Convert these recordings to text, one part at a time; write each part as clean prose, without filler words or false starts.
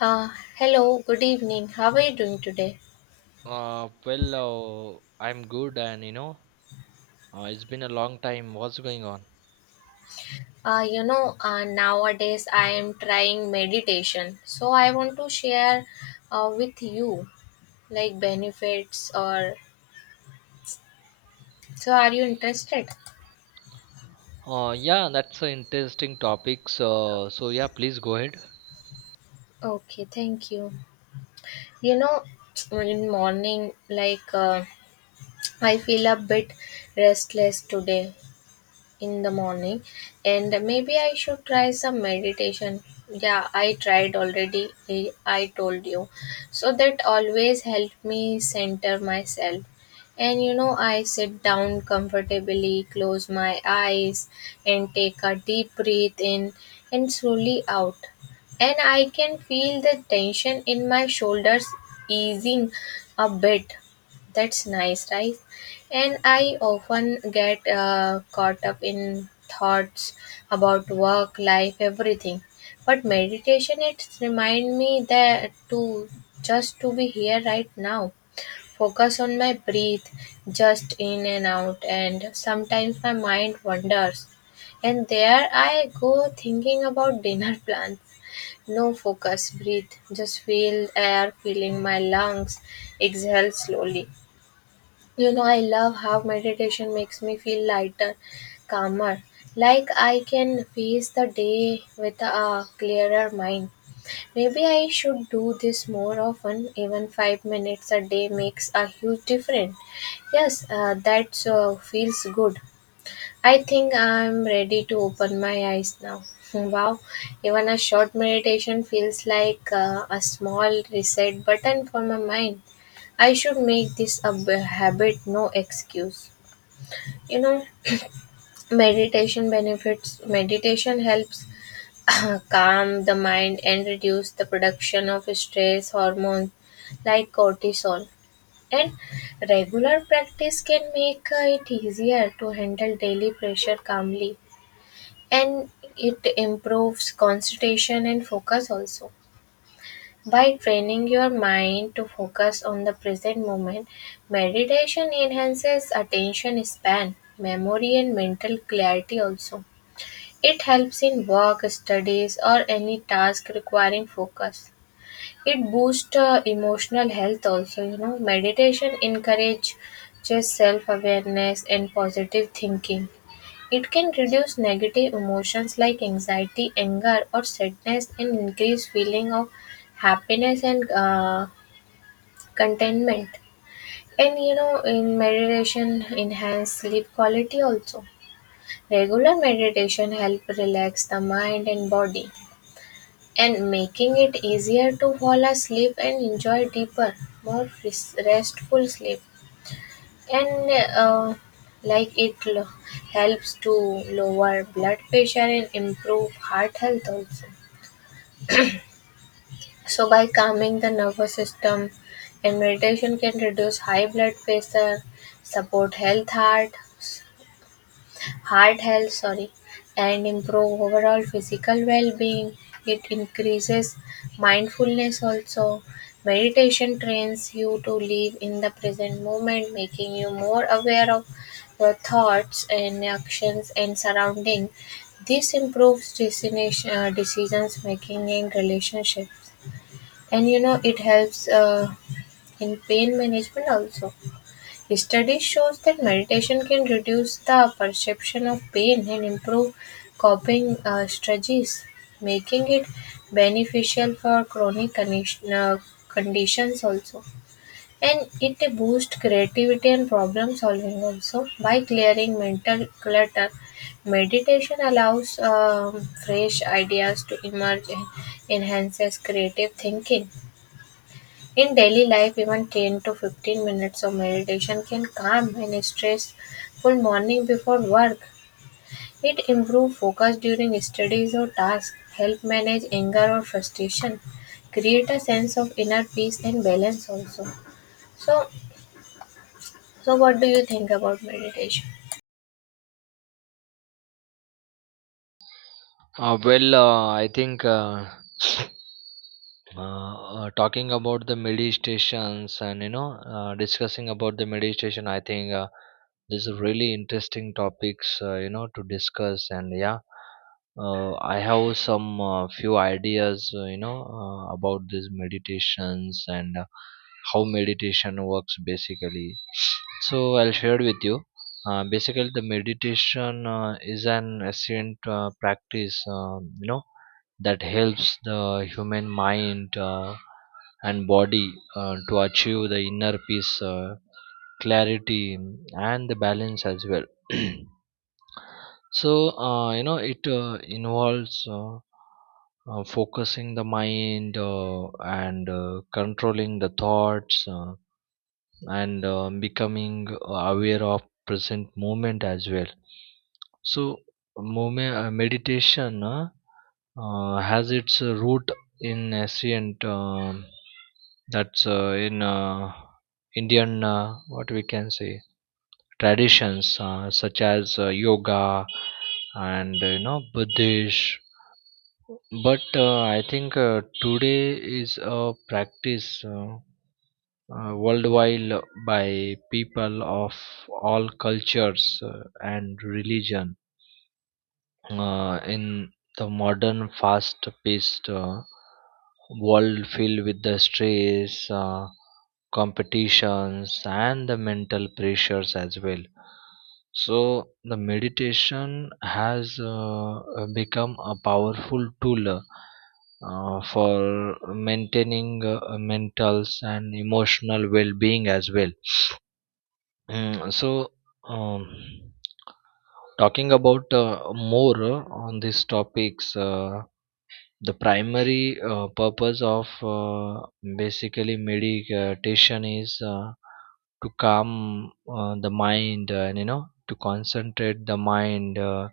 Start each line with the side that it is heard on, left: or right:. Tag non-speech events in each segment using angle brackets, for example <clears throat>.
left: Uh, Hello, good evening. How are you doing today?
right: Well, I'm good, and it's been a long time. What's going on?
left: Nowadays I am trying meditation. So I want to share with you like benefits, or so are you interested?
right: Yeah, that's an interesting topic. So, yeah, please go ahead.
left: Okay, thank you. You know, in morning, like I feel a bit restless today in the morning, and maybe I should try some meditation. Yeah, I tried already. I told you. So that always helped me center myself. And I sit down comfortably, close my eyes, and take a deep breath in and slowly out. And I can feel the tension in my shoulders easing a bit. That's nice, right? And I often get caught up in thoughts about work, life, everything. But meditation, it reminds me that to just to be here right now, focus on my breath, just in and out. And sometimes my mind wanders, and there I go thinking about dinner plans. No, focus, breathe, just feel air filling my lungs, exhale slowly. I love how meditation makes me feel lighter, calmer, like I can face the day with a clearer mind. Maybe I should do this more often. Even 5 minutes a day makes a huge difference. Yes, that feels good. I think I'm ready to open my eyes now. <laughs> Wow, even a short meditation feels like a small reset button for my mind. I should make this a habit, no excuse. You know, Meditation benefits, meditation helps <coughs> <clears throat> calm the mind and reduce the production of stress hormones like cortisol. And regular practice can make it easier to handle daily pressure calmly, and it improves concentration and focus also. By training your mind to focus on the present moment, meditation enhances attention span, memory, and mental clarity also. It helps in work, studies, or any task requiring focus. It boosts emotional health also. Meditation encourages self awareness and positive thinking. It can reduce negative emotions like anxiety, anger, or sadness, and increase feeling of happiness and contentment. And in meditation, enhance sleep quality also. Regular meditation help relax the mind and body, and making it easier to fall asleep and enjoy deeper, more restful sleep. And uh, like it helps to lower blood pressure and improve heart health also. So by calming the nervous system, and meditation can reduce high blood pressure, support health heart health, sorry, and improve overall physical well-being. It increases mindfulness also. Meditation trains you to live in the present moment, making you more aware of your thoughts and actions and surrounding. This improves decisions making and relationships. And it helps in pain management also. Study shows that meditation can reduce the perception of pain and improve coping strategies, making it beneficial for chronic conditions also. And it boosts creativity and problem solving also by clearing mental clutter. Meditation allows fresh ideas to emerge and enhances creative thinking. In daily life, even 10 to 15 minutes of meditation can calm any stressful morning before work. It improves focus during studies or tasks, help manage anger or frustration, create a sense of inner peace and balance also. So, so, what do you think about meditation?
right: Well, I think. Talking about the meditations and discussing about the meditation, I think this is really interesting topics, to discuss. And yeah, I have some few ideas, about these meditations and how meditation works basically. So I'll share with you. Basically, the meditation is an ancient practice, that helps the human mind and body to achieve the inner peace, clarity and the balance as well. <clears throat> So it involves, focusing the mind and controlling the thoughts, and becoming aware of present moment as well. So, movement, meditation has its root in ancient, that's in, Indian, what we can say, traditions, such as yoga and Buddhist. But I think today is a practice worldwide, by people of all cultures and religion, in the modern fast-paced world filled with the stress, competitions, and the mental pressures as well. So the meditation has become a powerful tool for maintaining mental and emotional well-being as well. So, um, talking about more on these topics, the primary purpose of basically meditation is to calm the mind, and to concentrate the mind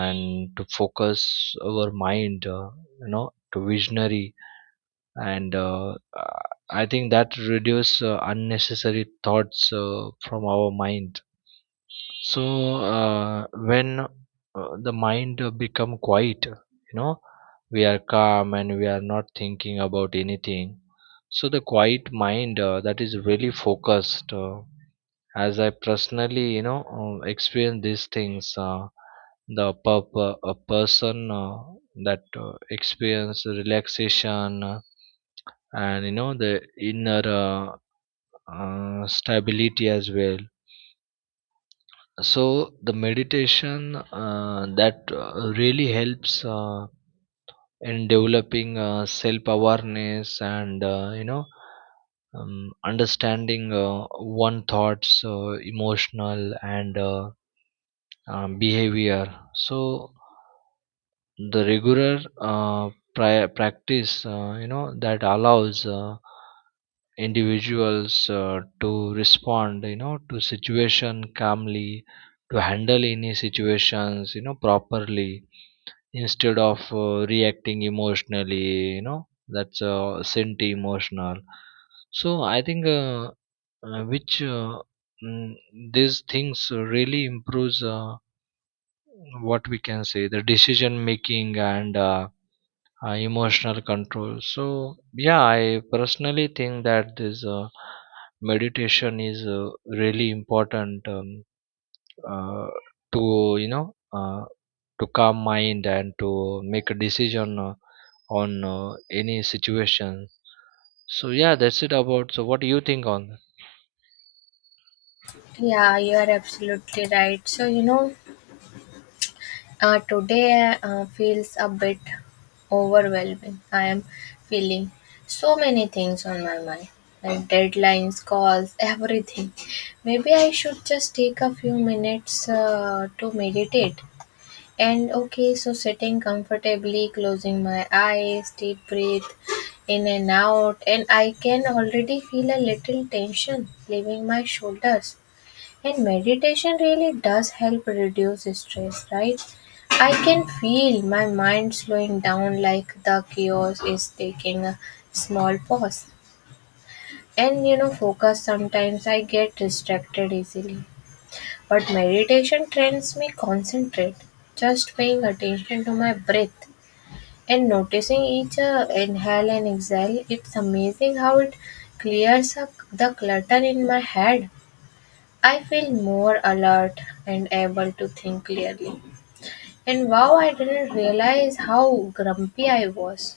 right: and to focus our mind, to visionary, and I think that reduce unnecessary thoughts from our mind. So when the mind become quiet, we are calm and we are not thinking about anything. So the quiet mind that is really focused. As I personally, experience these things, a person that experience relaxation, and the inner stability as well. So the meditation that really helps in developing self awareness, and understanding one thoughts, emotional, and behavior. So the regular practice, that allows individuals to respond, to situation calmly, to handle any situations, properly, instead of reacting emotionally, that's anti emotional. So I think uh, which uh, mm, these things really improves what we can say, the decision making, and emotional control. So yeah, I personally think that this meditation is really important, uh, to, you know uh, to calm mind and to make a decision on any situation. So yeah, that's it about. So what do you think on that?
left: Yeah, you are absolutely right. So, today feels a bit overwhelming. I am feeling so many things on my mind, like deadlines, calls, everything. Maybe I should just take a few minutes to meditate. And okay, so sitting comfortably, closing my eyes, deep breathe in and out, and I can already feel a little tension leaving my shoulders. And meditation really does help reduce stress, right? I can feel my mind slowing down, like the chaos is taking a small pause. And focus, sometimes I get distracted easily. But meditation trains me concentrate, just paying attention to my breath and noticing each inhale and exhale. It's amazing how it clears up the clutter in my head. I feel more alert and able to think clearly. And wow, I didn't realize how grumpy I was.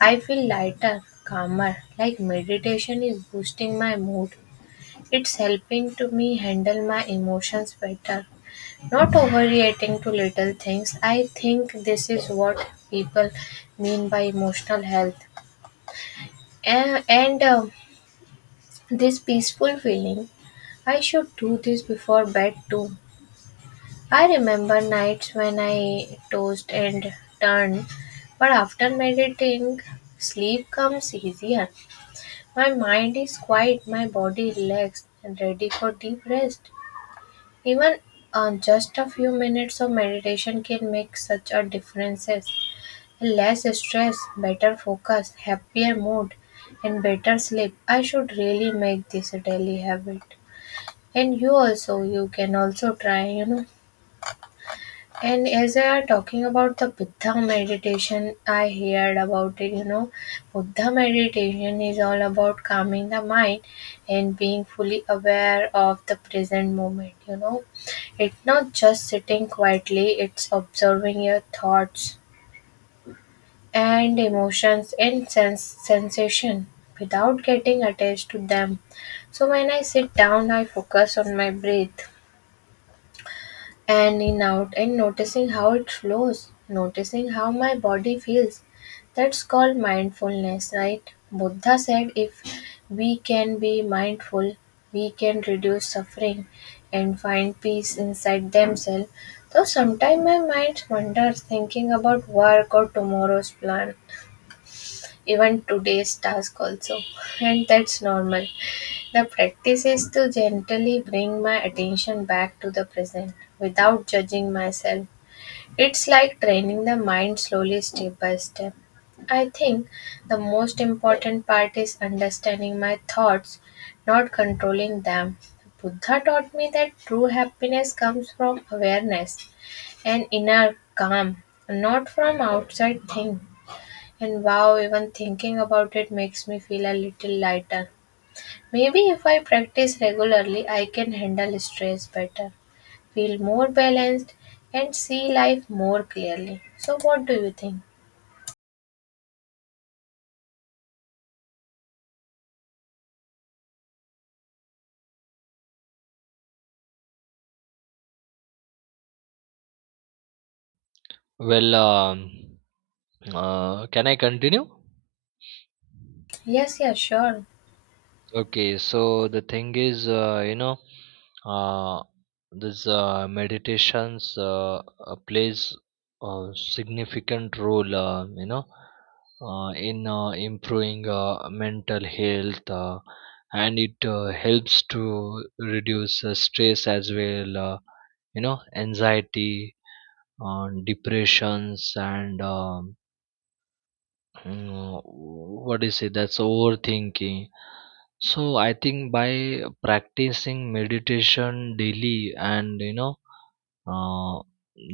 left: I feel lighter, calmer, like meditation is boosting my mood. It's helping to me handle my emotions better. Not overreacting to little things. I think this is what people mean by emotional health. And this peaceful feeling, I should do this before bed too. I remember nights when I tossed and turned, but after meditating, sleep comes easier. My mind is quiet, my body relaxed and ready for deep rest. Even just a few minutes of meditation can make such a difference. Less stress, better focus, happier mood, and better sleep. I should really make this a daily habit. And you also, you can also try. And as I are talking about the Buddha meditation, I heard about it. Buddha meditation is all about calming the mind and being fully aware of the present moment. It's not just sitting quietly, it's observing your thoughts and emotions and sense sensation without getting attached to them. So when I sit down, I focus on my breath and in out and noticing how it flows, noticing how my body feels. That's called mindfulness, right? Buddha said if we can be mindful, we can reduce suffering and find peace inside themselves. Though sometimes my mind wanders thinking about work or tomorrow's plan, even today's task also, and that's normal. The practice is to gently bring my attention back to the present without judging myself. It's like training the mind slowly, step by step. I think the most important part is understanding my thoughts, not controlling them. Buddha taught me that true happiness comes from awareness and inner calm, not from outside things. And wow, even thinking about it makes me feel a little lighter. Maybe if I practice regularly, I can handle stress better, feel more balanced, and see life more clearly. So, what do you think?
right: Well, can I continue?
left: Yes, yeah, sure.
right: Okay, so the thing is, uh, this meditations plays a significant role, in improving mental health, and it helps to reduce stress as well, anxiety, depressions, and what do you say? That's overthinking. So I think by practicing meditation daily, and uh,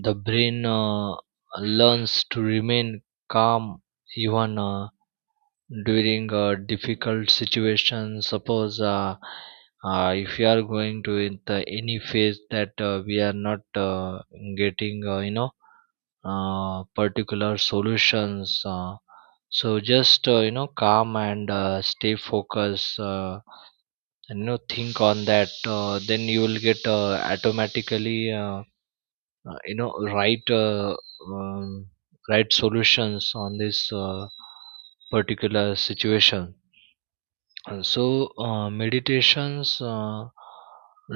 right: the brain learns to remain calm even during a difficult situation. Suppose if you are going to in the any phase that we are not getting particular solutions, so just calm and stay focused and think on that. Then you will get automatically uh, you know right uh, um, right solutions on this particular situation. And so meditations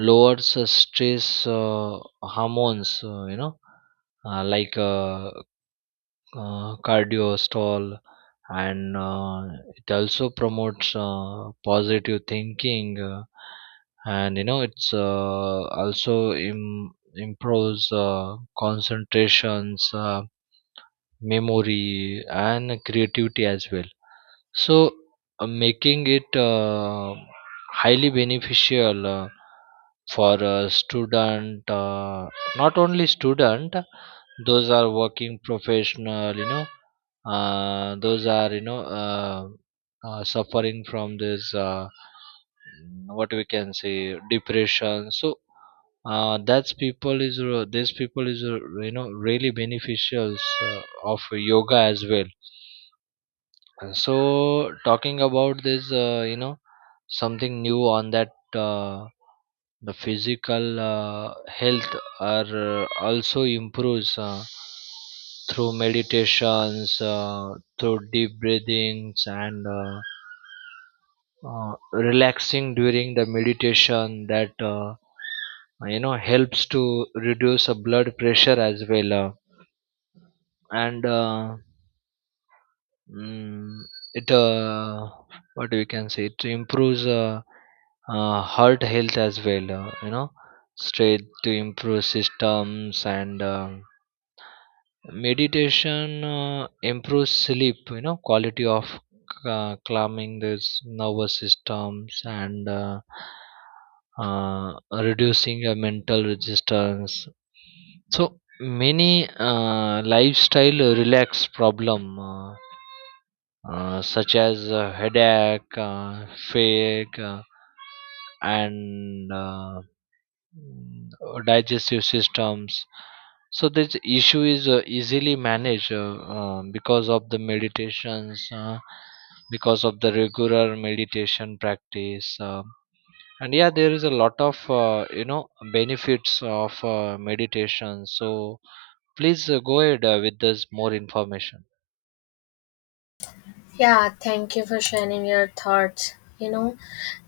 right: lowers stress hormones, like cardio stall. And it also promotes positive thinking, and it's also improves concentrations, memory and creativity as well. So making it highly beneficial for a student, not only student, those are working professional, those are suffering from this, what we can say, depression. So that's people is these people is really beneficials uh, of yoga as well. So talking about this, something new on that. uh, the physical health are also improves through meditations, through deep breathings, and relaxing during the meditation that helps to reduce blood pressure as well. And mm, it what we can say, it improves heart health as well. Straight to improve systems and meditation improves sleep, quality of calming this nervous systems, and reducing a mental resistance. So many lifestyle relax problem, such as headache, fatigue, and digestive systems. So this issue is easily managed, because of the meditations, because of the regular meditation practice. And yeah, there is a lot of benefits of meditation, so please go ahead with this more information.
left: Yeah, thank you for sharing your thoughts.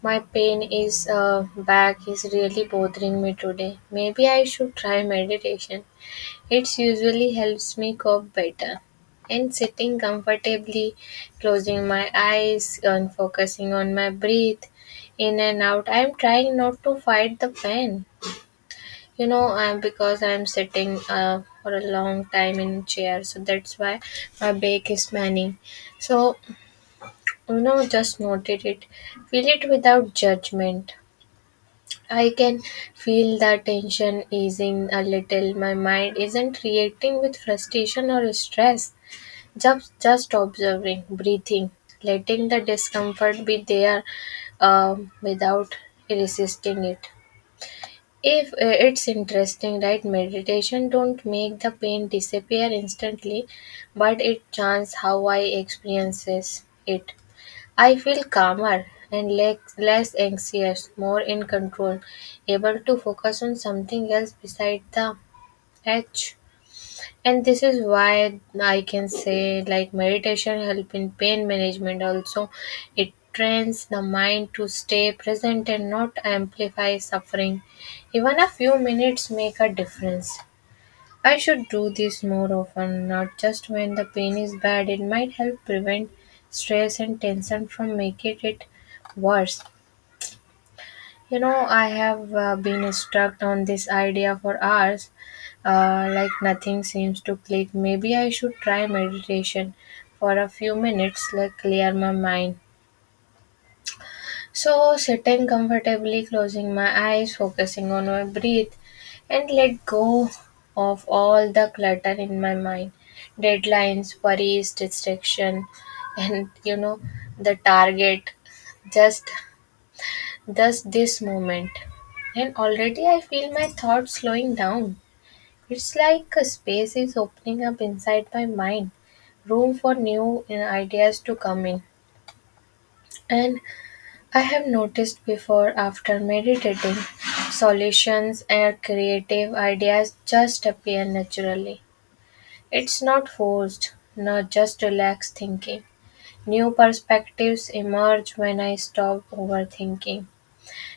left: My pain is back is really bothering me today. Maybe I should try meditation. It usually helps me cope better. And sitting comfortably, closing my eyes and focusing on my breath in and out, I'm trying not to fight the pain. You know, I'm because I'm sitting for a long time in chair, so that's why my back is panning. So, just noted it, feel it without judgment. I can feel the tension easing a little. My mind isn't reacting with frustration or stress. Just observing, breathing, letting the discomfort be there without resisting it. If It's interesting, right? Meditation don't make the pain disappear instantly, but it changes how I experiences it. I feel calmer and less anxious, more in control, able to focus on something else beside the edge. And this is why I can say like meditation help in pain management also. It trains the mind to stay present and not amplify suffering. Even a few minutes make a difference. I should do this more often, not just when the pain is bad. It might help prevent stress and tension from making it worse. I have been stuck on this idea for hours, like nothing seems to click. Maybe I should try meditation for a few minutes, like clear my mind. So, sitting comfortably, closing my eyes, focusing on my breath, and let go of all the clutter in my mind, deadlines, worries, distraction, and the target. Just, just this moment. And already I feel my thoughts slowing down. It's like a space is opening up inside my mind, room for new ideas to come in. And I have noticed before after meditating, solutions and creative ideas just appear naturally. It's not forced, not just relaxed thinking. New perspectives emerge when I stop overthinking.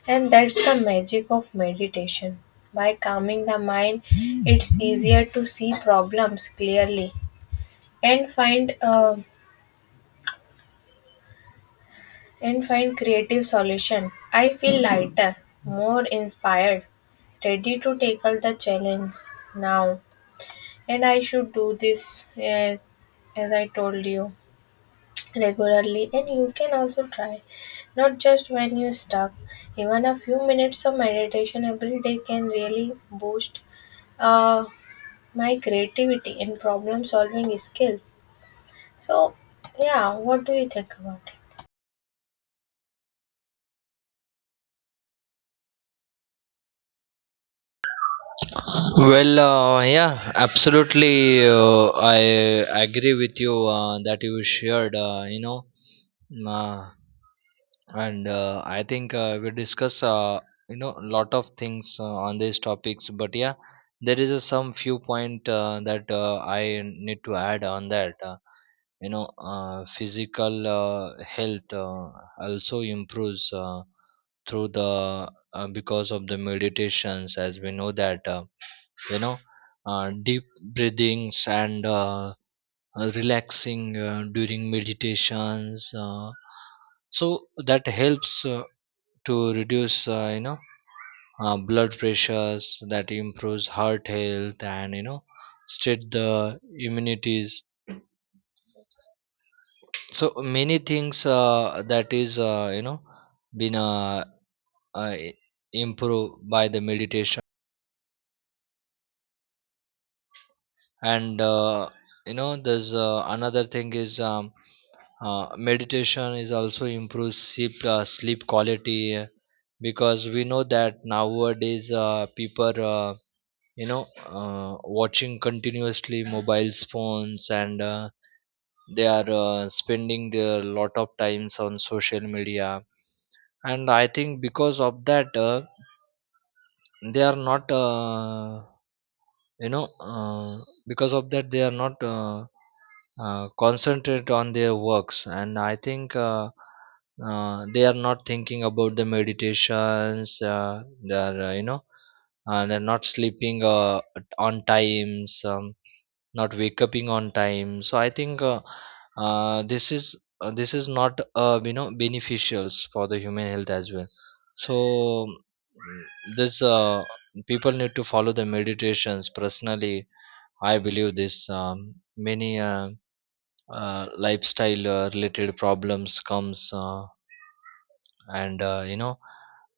left: And that's the magic of meditation. By calming the mind, it's easier to see problems clearly and find a and find creative solution. I feel lighter, more inspired, ready to tackle the challenge now. And I should do this as I told you, regularly, and you can also try, not just when you're stuck. Even a few minutes of meditation every day can really boost uh, my creativity and problem solving skills. So yeah, what do you think about it?
right: Well, yeah, absolutely, I agree with you that you shared, uh, and I think we discuss, a lot of things on these topics. But yeah, there is a some few point that I need to add on that. Physical health also improves through the, because of the meditations, as we know that you know deep breathings and relaxing during meditations, so that helps to reduce blood pressures, that improves heart health, and state the immunities. So many things that is been uh, improved by the meditation. And there's another thing is, meditation is also improves sleep, sleep quality, because we know that nowadays people you know uh, watching continuously mobile phones, and they are spending their lot of times on social media. And I think because of that they are not you know uh, because of that they are not concentrate on their works. And I think they are not thinking about the meditations. They are you know They're not sleeping on times, not wake up on time. So I think uh, this is this is not beneficials for the human health as well. So this people need to follow the meditations personally. I believe this, many lifestyle related problems comes, and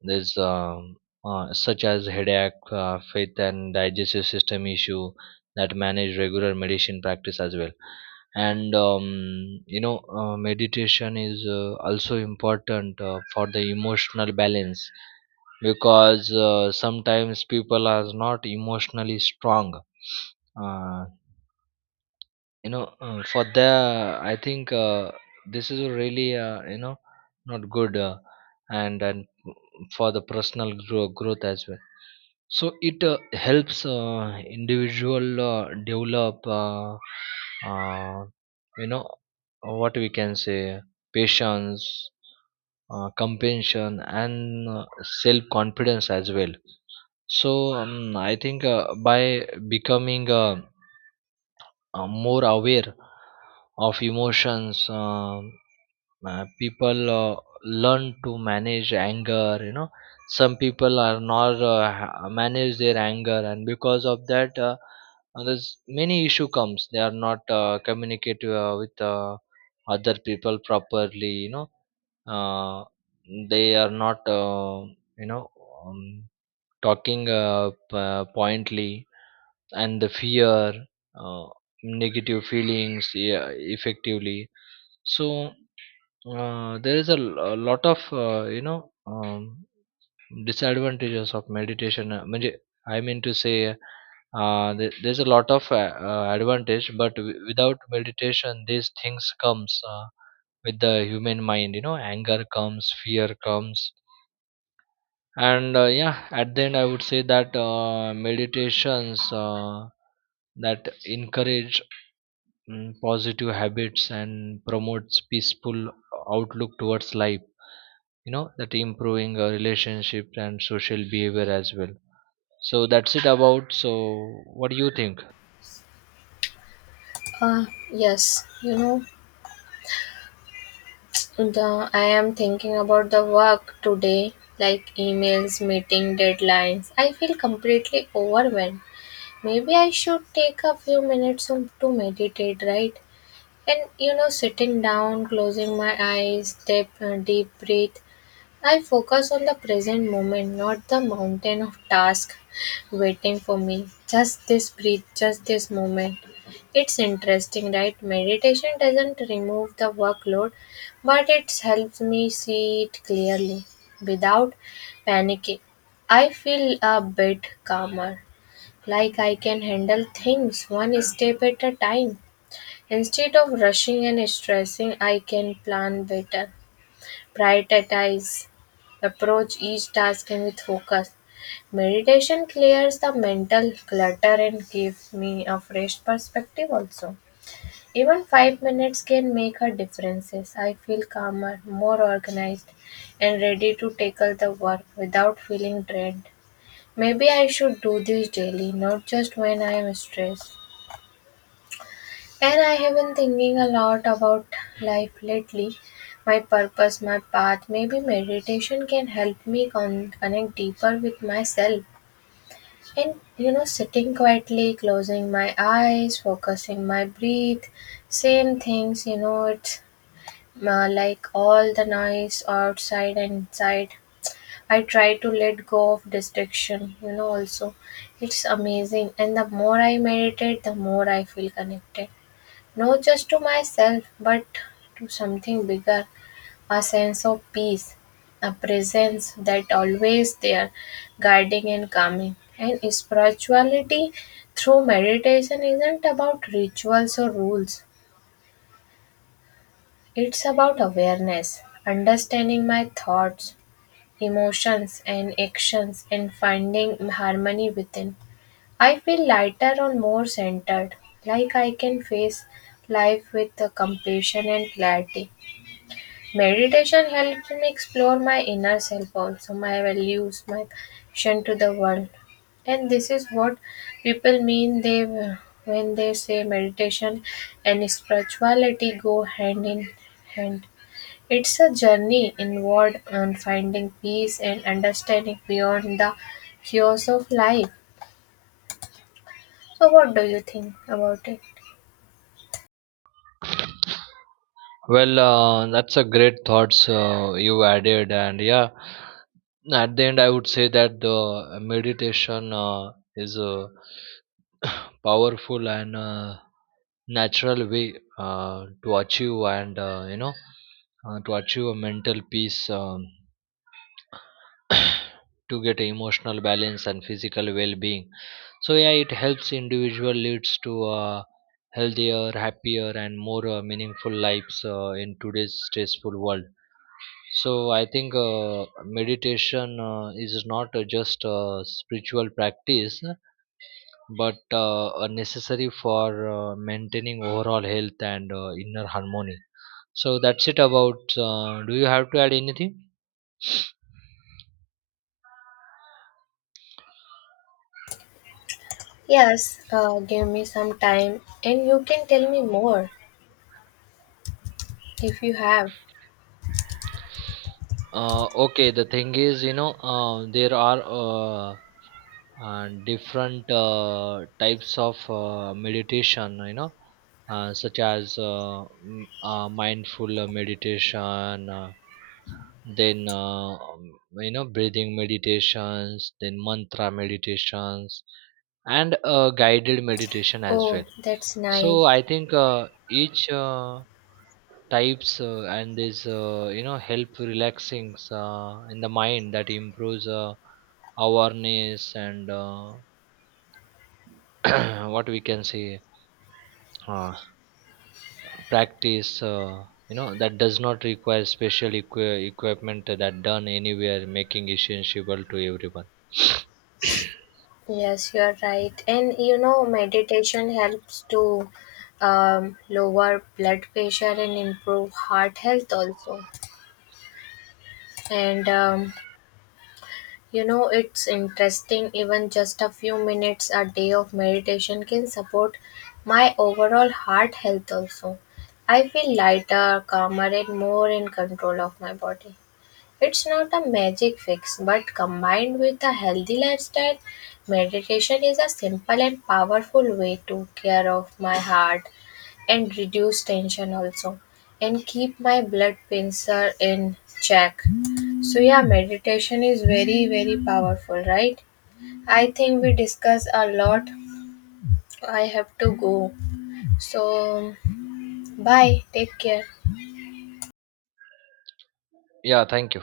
right: there's, such as headache, faith and digestive system issue, that manage regular meditation practice as well. And meditation is also important for the emotional balance, because sometimes people are not emotionally strong. uh, for the, I think this is really not good, and for the personal growth as well. So it helps individual develop, uh, you know what we can say, patience, compassion and self confidence as well. So I think by becoming more aware of emotions, people learn to manage anger. Some people are not manage their anger, and because of that there's many issue comes. They are not communicate with other people properly. Uh, they are not you know um, talking pointly, and the fear, uh, negative feelings, yeah, effectively. So there is a lot of disadvantages of meditation. I mean to say, there's a lot of advantage, but without meditation, these things comes with the human mind. Anger comes, fear comes, and yeah, at the end, I would say that meditations that encourage, positive habits and promotes peaceful outlook towards life, that improving our relationship and social behavior as well. So that's it about. So what do you think?
left: Uh yes you know The I am thinking about the work today, like emails, meeting deadlines. I feel completely overwhelmed. Maybe I should take a few minutes to meditate, right? And sitting down, closing my eyes, take a deep breath. I focus on the present moment, not the mountain of tasks waiting for me. Just this breath, just this moment. It's interesting, right? Meditation doesn't remove the workload, but it helps me see it clearly without panicking. I feel a bit calmer, like I can handle things one step at a time. Instead of rushing and stressing, I can plan better, prioritize, approach each task and with focus. Meditation clears the mental clutter and gives me a fresh perspective also. Even 5 minutes can make a difference. I feel calmer, more organized, and ready to tackle the work without feeling drained. Maybe I should do this daily, not just when I am stressed. And I have been thinking a lot about life lately, my purpose, my path. Maybe meditation can help me connect deeper with myself. And sitting quietly, closing my eyes, focusing my breath, same things, it's like all the noise outside and inside. I try to let go of distraction, also. It's amazing. And the more I meditate, the more I feel connected. Not just to myself, but to something bigger, a sense of peace, a presence that always there, guiding and calming. And spirituality through meditation isn't about rituals or rules, it's about awareness, understanding my thoughts, emotions, and actions, and finding harmony within. I feel lighter and more centered, like I can face life with the compassion and clarity. Meditation helps me explore my inner self also, my values, my connection to the world. And this is what people mean they when they say meditation and spirituality go hand in hand. It's a journey inward on finding peace and understanding beyond the chaos of life. So what do you think about it?
right: Well, that's a great thoughts you added. And yeah, at the end I would say that the meditation is a powerful and natural way to achieve and you know to achieve a mental peace, <clears throat> <coughs> to get emotional balance and physical well-being. So yeah, it helps individual leads to uh, healthier, happier and more meaningful lives in today's stressful world. So I think meditation is not just a spiritual practice, but a necessary for maintaining overall health and inner harmony. So that's it about. Do you have to add anything?
left: Yes, give me some time and you can tell me more if you have.
right: Okay, the thing is, there are different types of meditation, such as mindful meditation, then breathing meditations, then mantra meditations, and guided meditation as well.
left: Oh, that's nice.
right: So I think each types and this help relaxing in the mind, that improves awareness and, <clears throat> what we can say, uh, practice that does not require special equipment, that done anywhere, making essential to everyone. <coughs>
left: Yes, you're right. And meditation helps to lower blood pressure and improve heart health also. And it's interesting, even just a few minutes a day of meditation can support my overall heart health also. I feel lighter, calmer, and more in control of my body. It's not a magic fix, but combined with a healthy lifestyle, meditation is a simple and powerful way to care of my heart and reduce tension also, and keep my blood pressure in check. So yeah, meditation is very very powerful, right? I think we discuss a lot. I have to go. So bye, take care.
right: Yeah, thank you.